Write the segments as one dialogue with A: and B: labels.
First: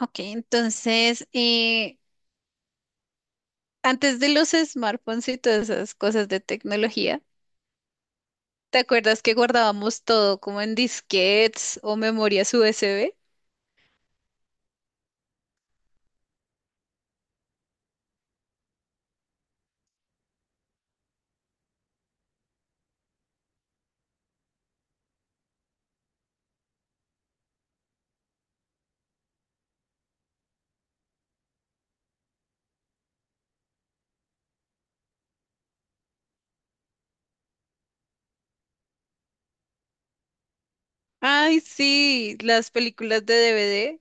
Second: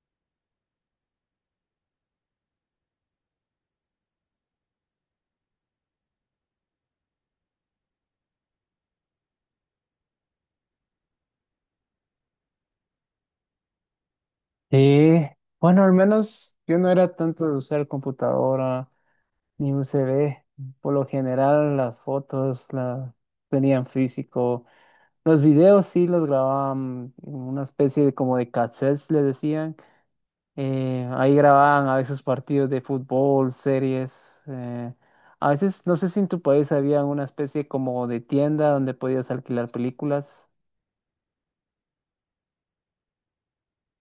A: Ok, entonces, antes de los smartphones y todas esas cosas de tecnología, ¿te acuerdas que guardábamos todo como en disquetes o memorias USB?
B: Sí, bueno, al menos yo no era tanto de usar computadora ni USB. Por lo general, las fotos las tenían físico. Los videos sí los grababan en una especie de como de cassettes, le decían. Ahí grababan a veces partidos de fútbol, series. A veces, no sé si en tu país había una especie como de tienda donde podías alquilar películas.
A: Ay, sí, las películas de DVD,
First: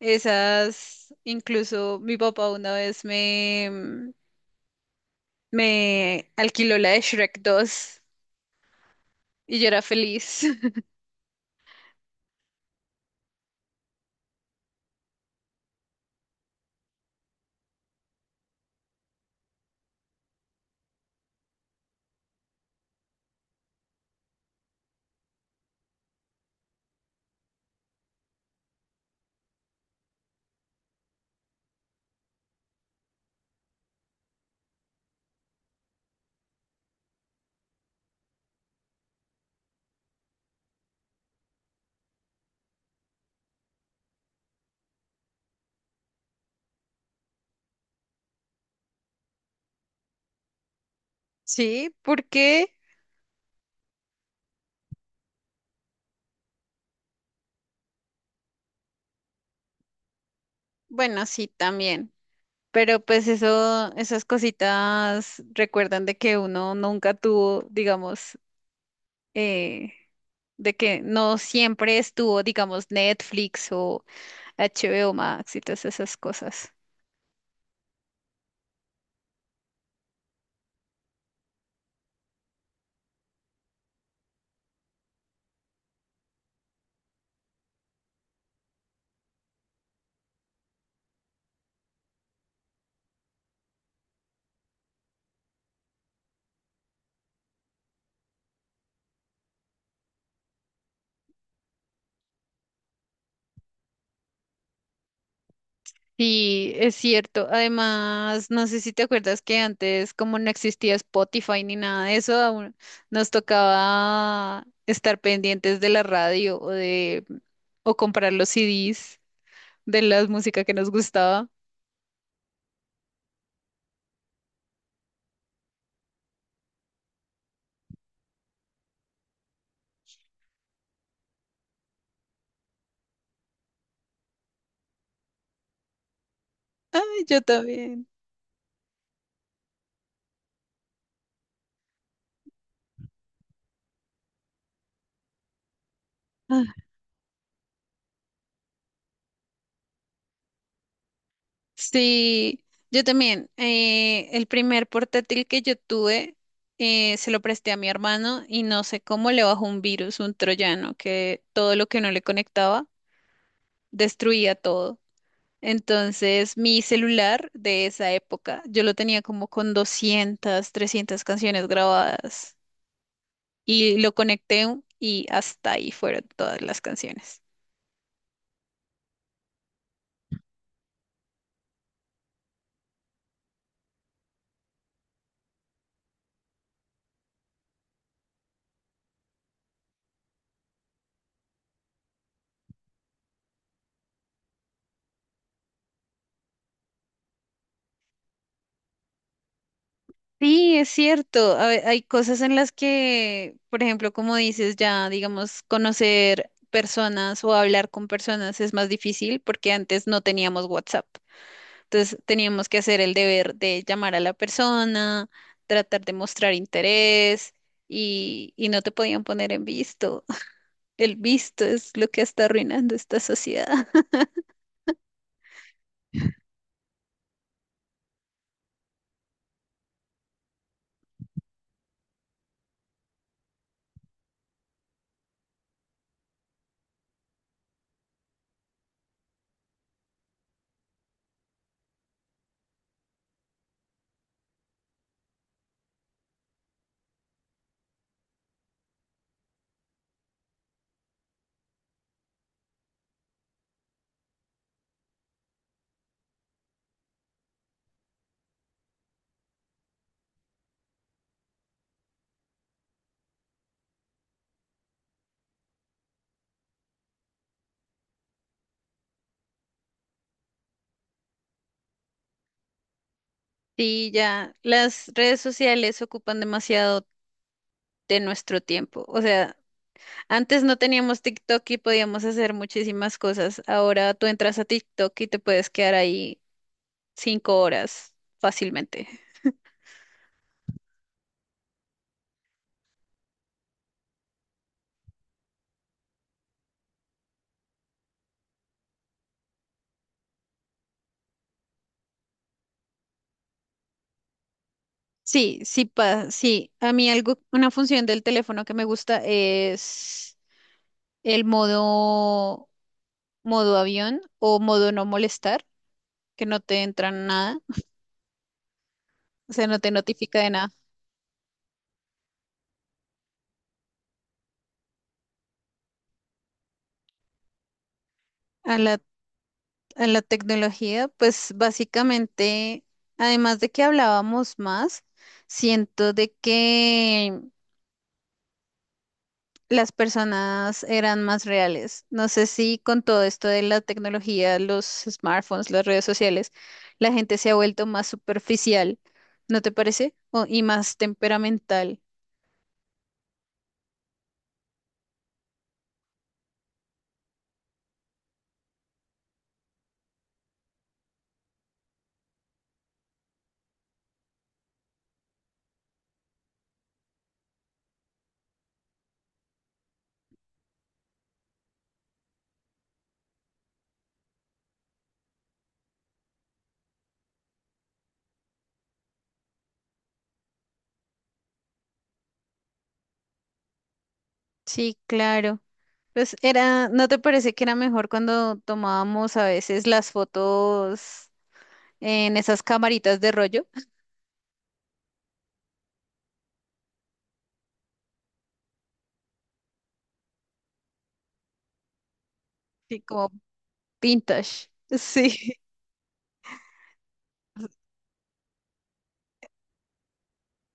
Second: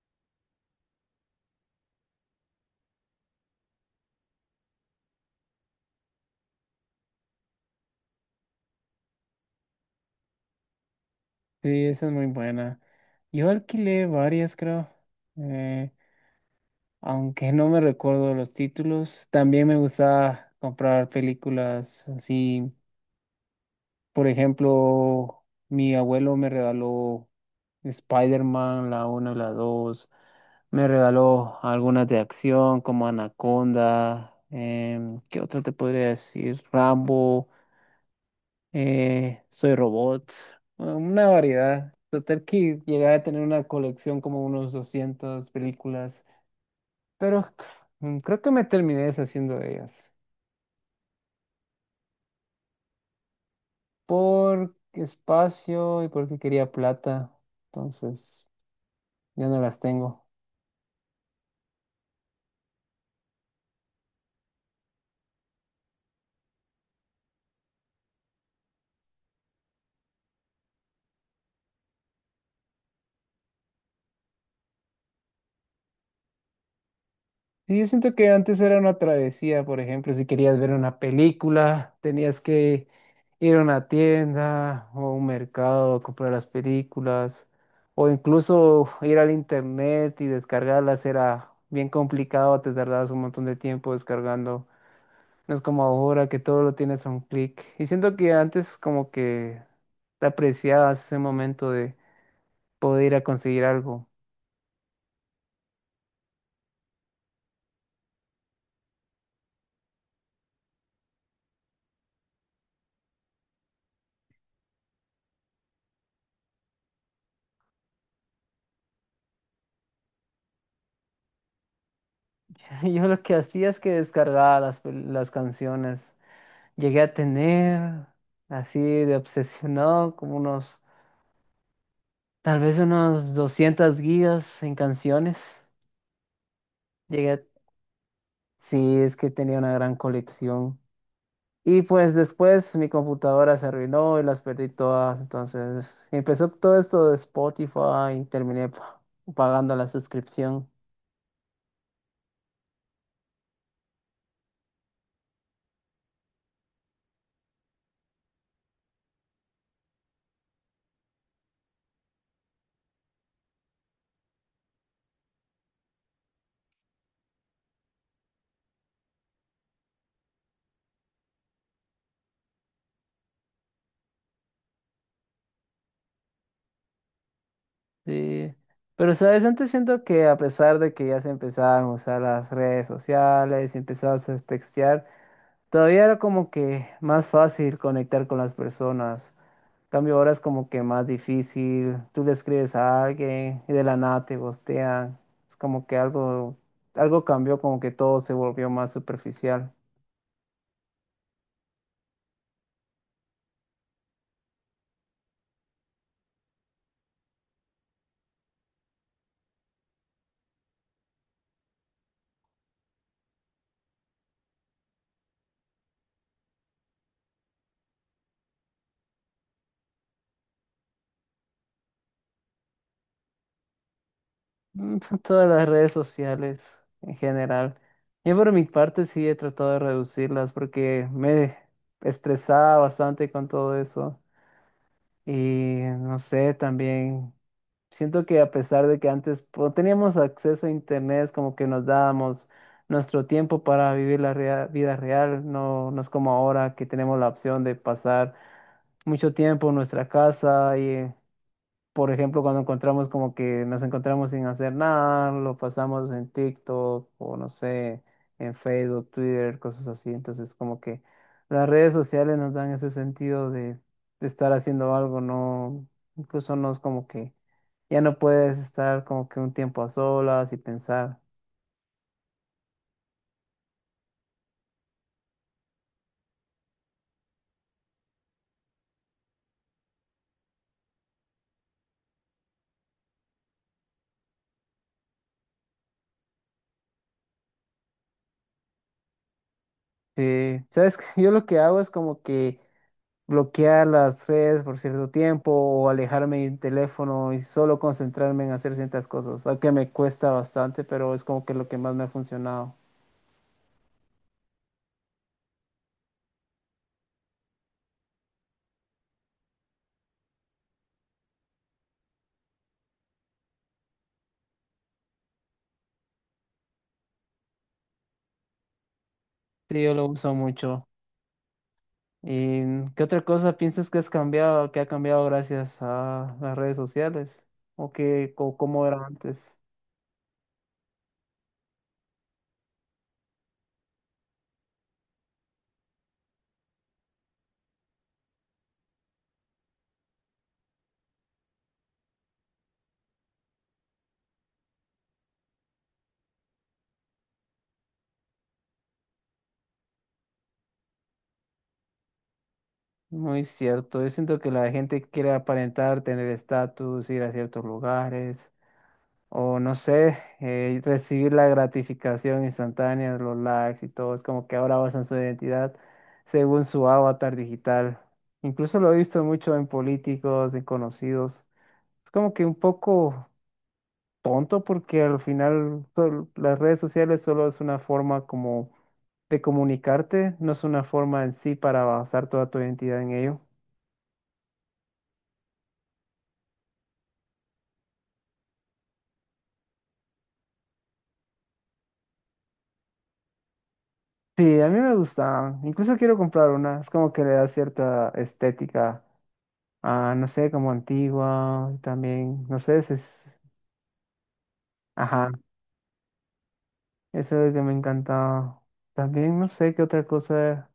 A: esas, incluso mi papá una vez me alquiló la de Shrek 2 y yo era feliz.
B: Sí, esa es muy buena. Yo alquilé varias, creo. Eh, Aunque no me recuerdo los títulos, también me gustaba comprar películas así. Por ejemplo, mi abuelo me regaló Spider-Man, la 1 y la dos. Me regaló algunas de acción como Anaconda. ¿Qué otra te podría decir? Rambo, Soy Robot. Bueno, una variedad. Total que llegué a tener una colección como unos 200 películas. Pero creo que me terminé deshaciendo de ellas.
A: Sí, porque,
B: Por espacio y porque quería plata. Entonces, ya no las tengo.
A: bueno, sí, también. Pero pues eso, esas cositas recuerdan de que uno nunca tuvo, digamos, eh, de que no siempre estuvo, digamos, Netflix o HBO Max y todas esas cosas.
B: Y yo siento que antes era una travesía, por ejemplo, si querías ver una película, tenías que ir a una tienda o a un mercado a comprar las películas. O incluso ir al internet y descargarlas era bien complicado, te tardabas un montón de tiempo descargando. No es como ahora que todo lo tienes a un clic. Y siento que antes como que te apreciabas ese momento de poder ir a conseguir algo.
A: Sí, es cierto. Además, no sé si te acuerdas que antes, como no existía Spotify ni nada de eso, aún nos tocaba estar pendientes de la radio o comprar los CDs de la música que nos gustaba.
B: Yo lo que hacía es que descargaba las canciones. Llegué a tener así de obsesionado como unos, tal vez unos 200 gigas en canciones.
A: Ay,
B: Llegué
A: yo
B: a...
A: también.
B: Sí, es que tenía una gran colección. Y pues después mi computadora se arruinó y las perdí todas. Entonces empezó todo esto de Spotify y terminé pagando la suscripción.
A: Sí, yo también. El primer portátil que yo tuve, se lo presté a mi hermano y no sé cómo le bajó un virus, un troyano, que todo lo que no le conectaba destruía todo. Entonces, mi celular de esa época, yo lo tenía como con 200, 300 canciones grabadas y lo conecté y hasta ahí fueron todas las canciones.
B: Sí. Pero, ¿sabes? Antes siento que a pesar de que ya se empezaban a usar las redes sociales y empezabas a textear, todavía era como que más fácil conectar con las personas. Cambio ahora es como que más difícil. Tú le escribes a alguien y de la nada te gostean. Es como que algo cambió, como que todo se volvió más superficial.
A: Sí, es cierto. Hay cosas en las que, por ejemplo, como dices, ya, digamos, conocer personas o hablar con personas es más difícil porque antes no teníamos WhatsApp. Entonces teníamos que hacer el deber de llamar a la persona, tratar de mostrar interés y no te podían poner en visto. El visto es lo que está arruinando esta sociedad.
B: Mm, son todas las redes sociales en general. Yo por mi parte sí he tratado de reducirlas porque me estresaba bastante con todo eso. Y no sé, también. Siento que a pesar de que antes teníamos acceso a internet, como que nos dábamos nuestro tiempo para vivir la vida real, no, no es como ahora que tenemos la opción de pasar mucho tiempo en nuestra casa. Por ejemplo, cuando encontramos como que nos encontramos sin hacer nada, lo pasamos en TikTok o no sé, en Facebook, Twitter, cosas así. Entonces, como que las redes sociales nos dan ese sentido de estar haciendo algo, no, incluso no es como que ya no puedes estar como que un tiempo a solas y pensar.
A: Sí, ya, las redes sociales ocupan demasiado de nuestro tiempo. O sea, antes no teníamos TikTok y podíamos hacer muchísimas cosas. Ahora tú entras a TikTok y te puedes quedar ahí 5 horas fácilmente.
B: Sí, sabes, que yo lo que hago es como que bloquear las redes por cierto tiempo o alejarme del teléfono y solo concentrarme en hacer ciertas cosas, aunque me cuesta bastante, pero es como que lo que más me ha funcionado.
A: Sí, sí, sí. A mí algo, una función del teléfono que me gusta es el modo avión o modo no molestar, que no te entra nada, o sea, no
B: Sí,
A: te
B: yo lo uso
A: notifica de nada.
B: mucho. ¿Y qué otra cosa piensas que has cambiado, que ha cambiado gracias a las redes sociales? ¿O que, o
A: A
B: cómo
A: la,
B: era antes?
A: a la tecnología, pues básicamente, además de que hablábamos más, siento de que las personas eran más reales. No sé si con todo esto de la tecnología, los smartphones, las redes sociales, la gente se ha vuelto más superficial, ¿no te parece? Y más temperamental.
B: Muy cierto. Yo siento que la gente quiere aparentar, tener estatus, ir a ciertos lugares. O no sé, recibir la gratificación instantánea, los likes y todo. Es como que ahora basan su identidad según su avatar digital. Incluso lo he visto mucho en políticos, en conocidos. Es como que un poco tonto porque al final las redes sociales solo es una forma como de comunicarte, no es una forma en sí para basar toda tu identidad en ello.
A: Sí, claro. Pues era, ¿no te parece que era mejor cuando tomábamos a veces las fotos en esas camaritas de rollo?
B: Sí, a mí me gusta. Incluso quiero comprar una. Es como que le da cierta estética. Ah, no sé, como antigua, también, no sé, ese
A: Sí, como
B: es,
A: vintage.
B: ajá,
A: Sí,
B: eso es lo que me encantaba. También, no sé qué otra cosa.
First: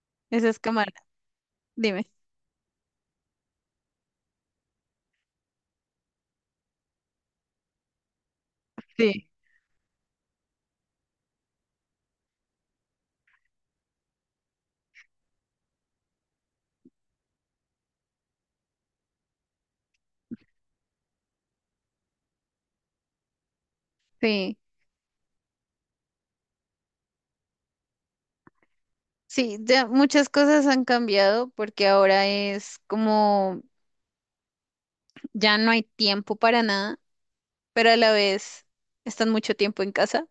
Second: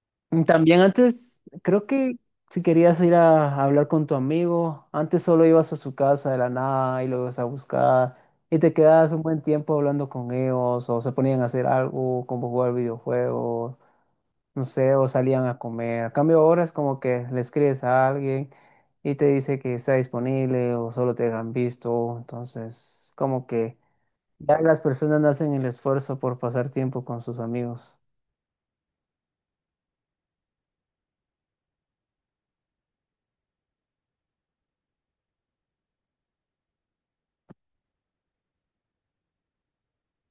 B: Mm,
A: esas
B: también
A: cámaras.
B: antes, creo
A: Dime.
B: que si querías ir a hablar con tu amigo, antes solo ibas a su casa de la nada y lo ibas a buscar y te quedabas un
A: Sí.
B: buen tiempo hablando con ellos o se ponían a hacer algo, como jugar videojuegos. No sé, o salían a comer. A cambio ahora es como que le escribes a alguien y te dice que está disponible o solo te han visto. Entonces, como que
A: Sí.
B: ya las personas no hacen el esfuerzo por pasar tiempo con sus amigos.
A: Sí, ya muchas cosas han cambiado porque ahora es como ya no hay tiempo para nada, pero a la vez están mucho tiempo en casa.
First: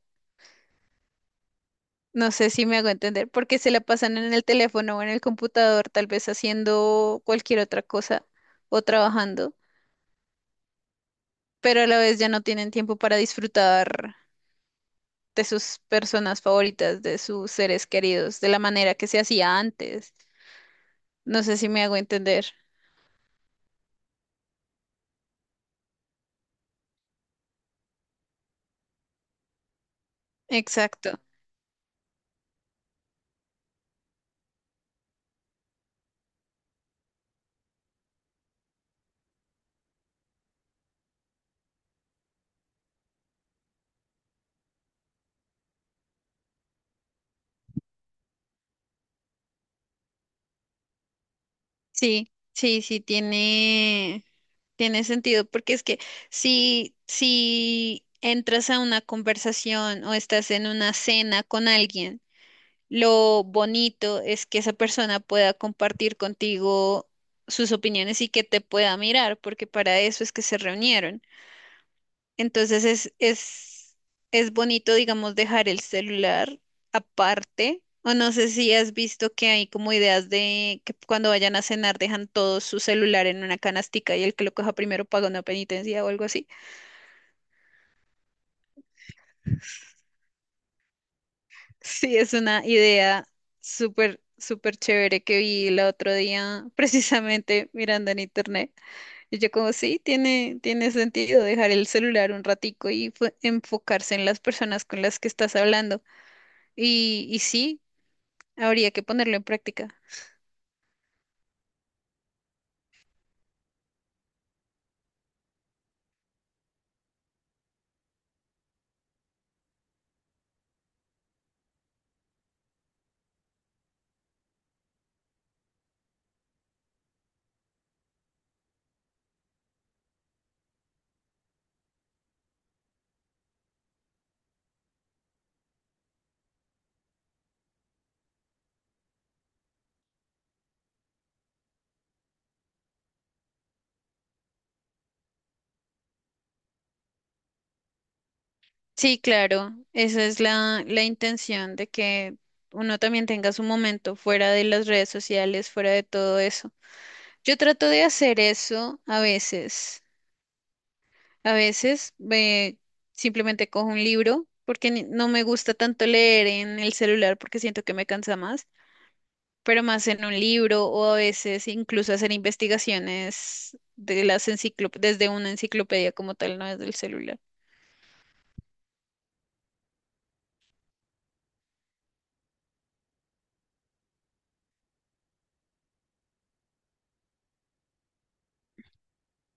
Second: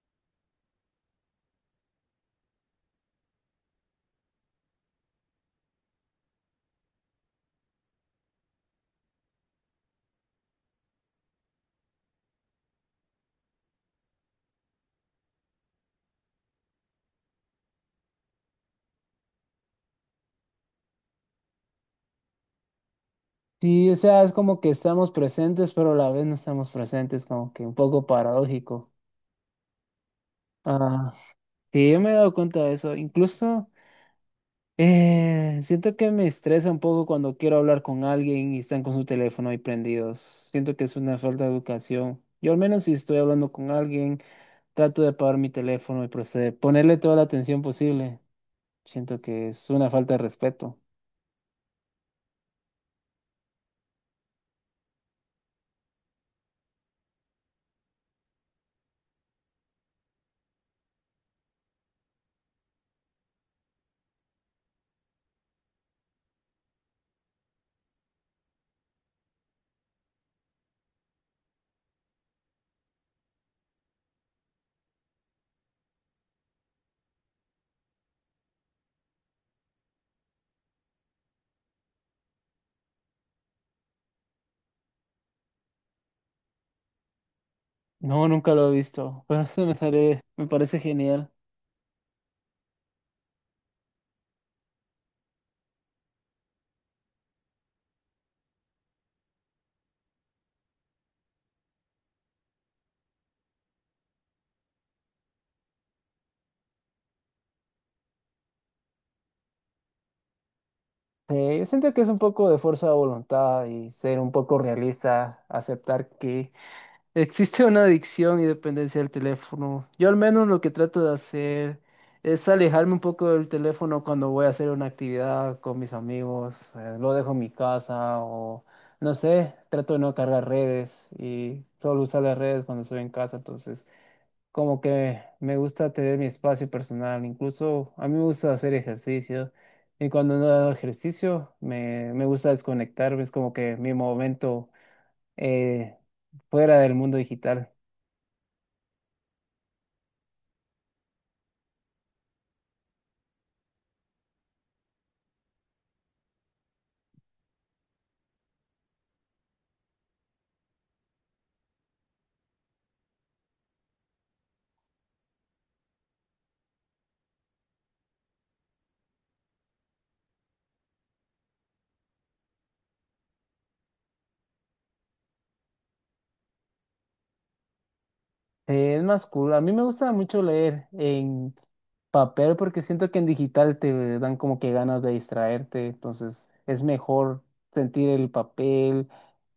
A: No sé si me hago entender, porque se la pasan en el teléfono o en el computador, tal vez haciendo cualquier otra cosa o trabajando, pero a la vez ya no tienen tiempo para disfrutar de sus personas favoritas, de sus seres queridos, de la manera que se hacía antes. No sé si me hago entender.
B: Sí, o sea, es como que estamos presentes, pero a la vez no estamos presentes, como que un poco paradójico. Ah,
A: Exacto.
B: sí, yo me he dado cuenta de eso. Incluso siento que me estresa un poco cuando quiero hablar con alguien y están con su teléfono ahí prendidos. Siento que es una falta de educación. Yo al menos si estoy hablando con alguien, trato de apagar mi teléfono y proceder, ponerle toda la atención posible. Siento que es una falta de respeto.
A: Sí, sí, sí. Tiene sentido, porque es que si entras a una conversación o estás en una cena con alguien, lo bonito es que esa persona pueda compartir contigo sus opiniones y que te pueda mirar, porque para eso es que se reunieron. Entonces es bonito, digamos, dejar el celular aparte. O no sé si has visto que hay como ideas de que cuando vayan a cenar dejan todo su celular en una canastica y el que lo coja primero paga una penitencia o algo así.
B: No, nunca lo he visto, pero eso me parece genial.
A: Sí, es una idea súper, súper chévere que vi el otro día, precisamente mirando en internet. Y yo como, sí, tiene sentido dejar el celular un ratico y enfocarse en las personas con las que estás hablando. Y sí, habría que ponerlo en práctica.
B: Yo siento que es un poco de fuerza de voluntad y ser un poco realista, aceptar que existe una adicción y dependencia del teléfono. Yo al menos lo que trato de hacer es alejarme un poco del teléfono cuando voy a hacer una actividad con mis amigos. Lo dejo en mi casa o no sé, trato de no cargar redes y solo usar las redes cuando estoy en casa. Entonces, como que me gusta tener mi espacio personal. Incluso a mí me gusta hacer ejercicio y cuando no hago ejercicio me gusta desconectarme. Es como que mi momento eh, fuera del mundo digital.
A: Sí, claro, esa es la intención de que uno también tenga su momento fuera de las redes sociales, fuera de todo eso. Yo trato de hacer eso a veces. A veces simplemente cojo un libro porque no me gusta tanto leer en el celular porque siento que me cansa más, pero más en un libro o a veces incluso hacer investigaciones de las enciclop desde una enciclopedia como tal, no desde el celular.
B: Es más cool. A mí me gusta mucho leer en papel porque siento que en digital te dan como que ganas de distraerte, entonces es mejor sentir el papel.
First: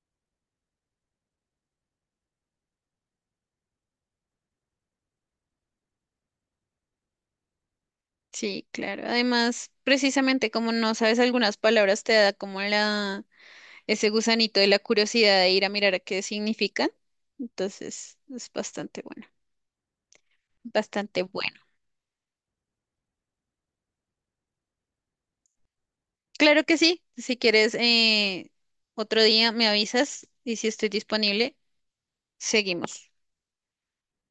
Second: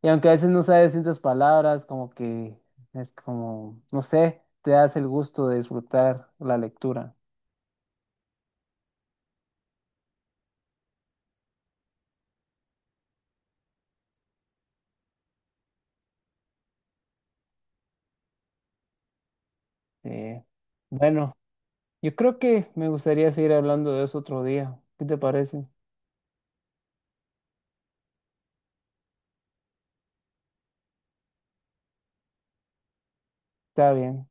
B: Y aunque a veces no sabes ciertas palabras, como que es como, no sé, te das el gusto de disfrutar la lectura.
A: Sí, claro. Además, precisamente como no sabes algunas palabras, te da como ese gusanito de la curiosidad de ir a mirar a qué significan. Entonces, es bastante bueno,
B: Eh,
A: bastante
B: bueno,
A: bueno.
B: yo creo que me gustaría seguir hablando de eso otro día. ¿Qué te parece?
A: Claro que sí. Si quieres, otro día me avisas y si estoy disponible, seguimos.
B: Está bien,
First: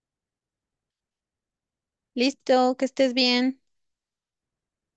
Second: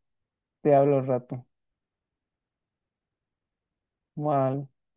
B: te hablo al rato.
A: Listo, que estés bien.
B: Bueno.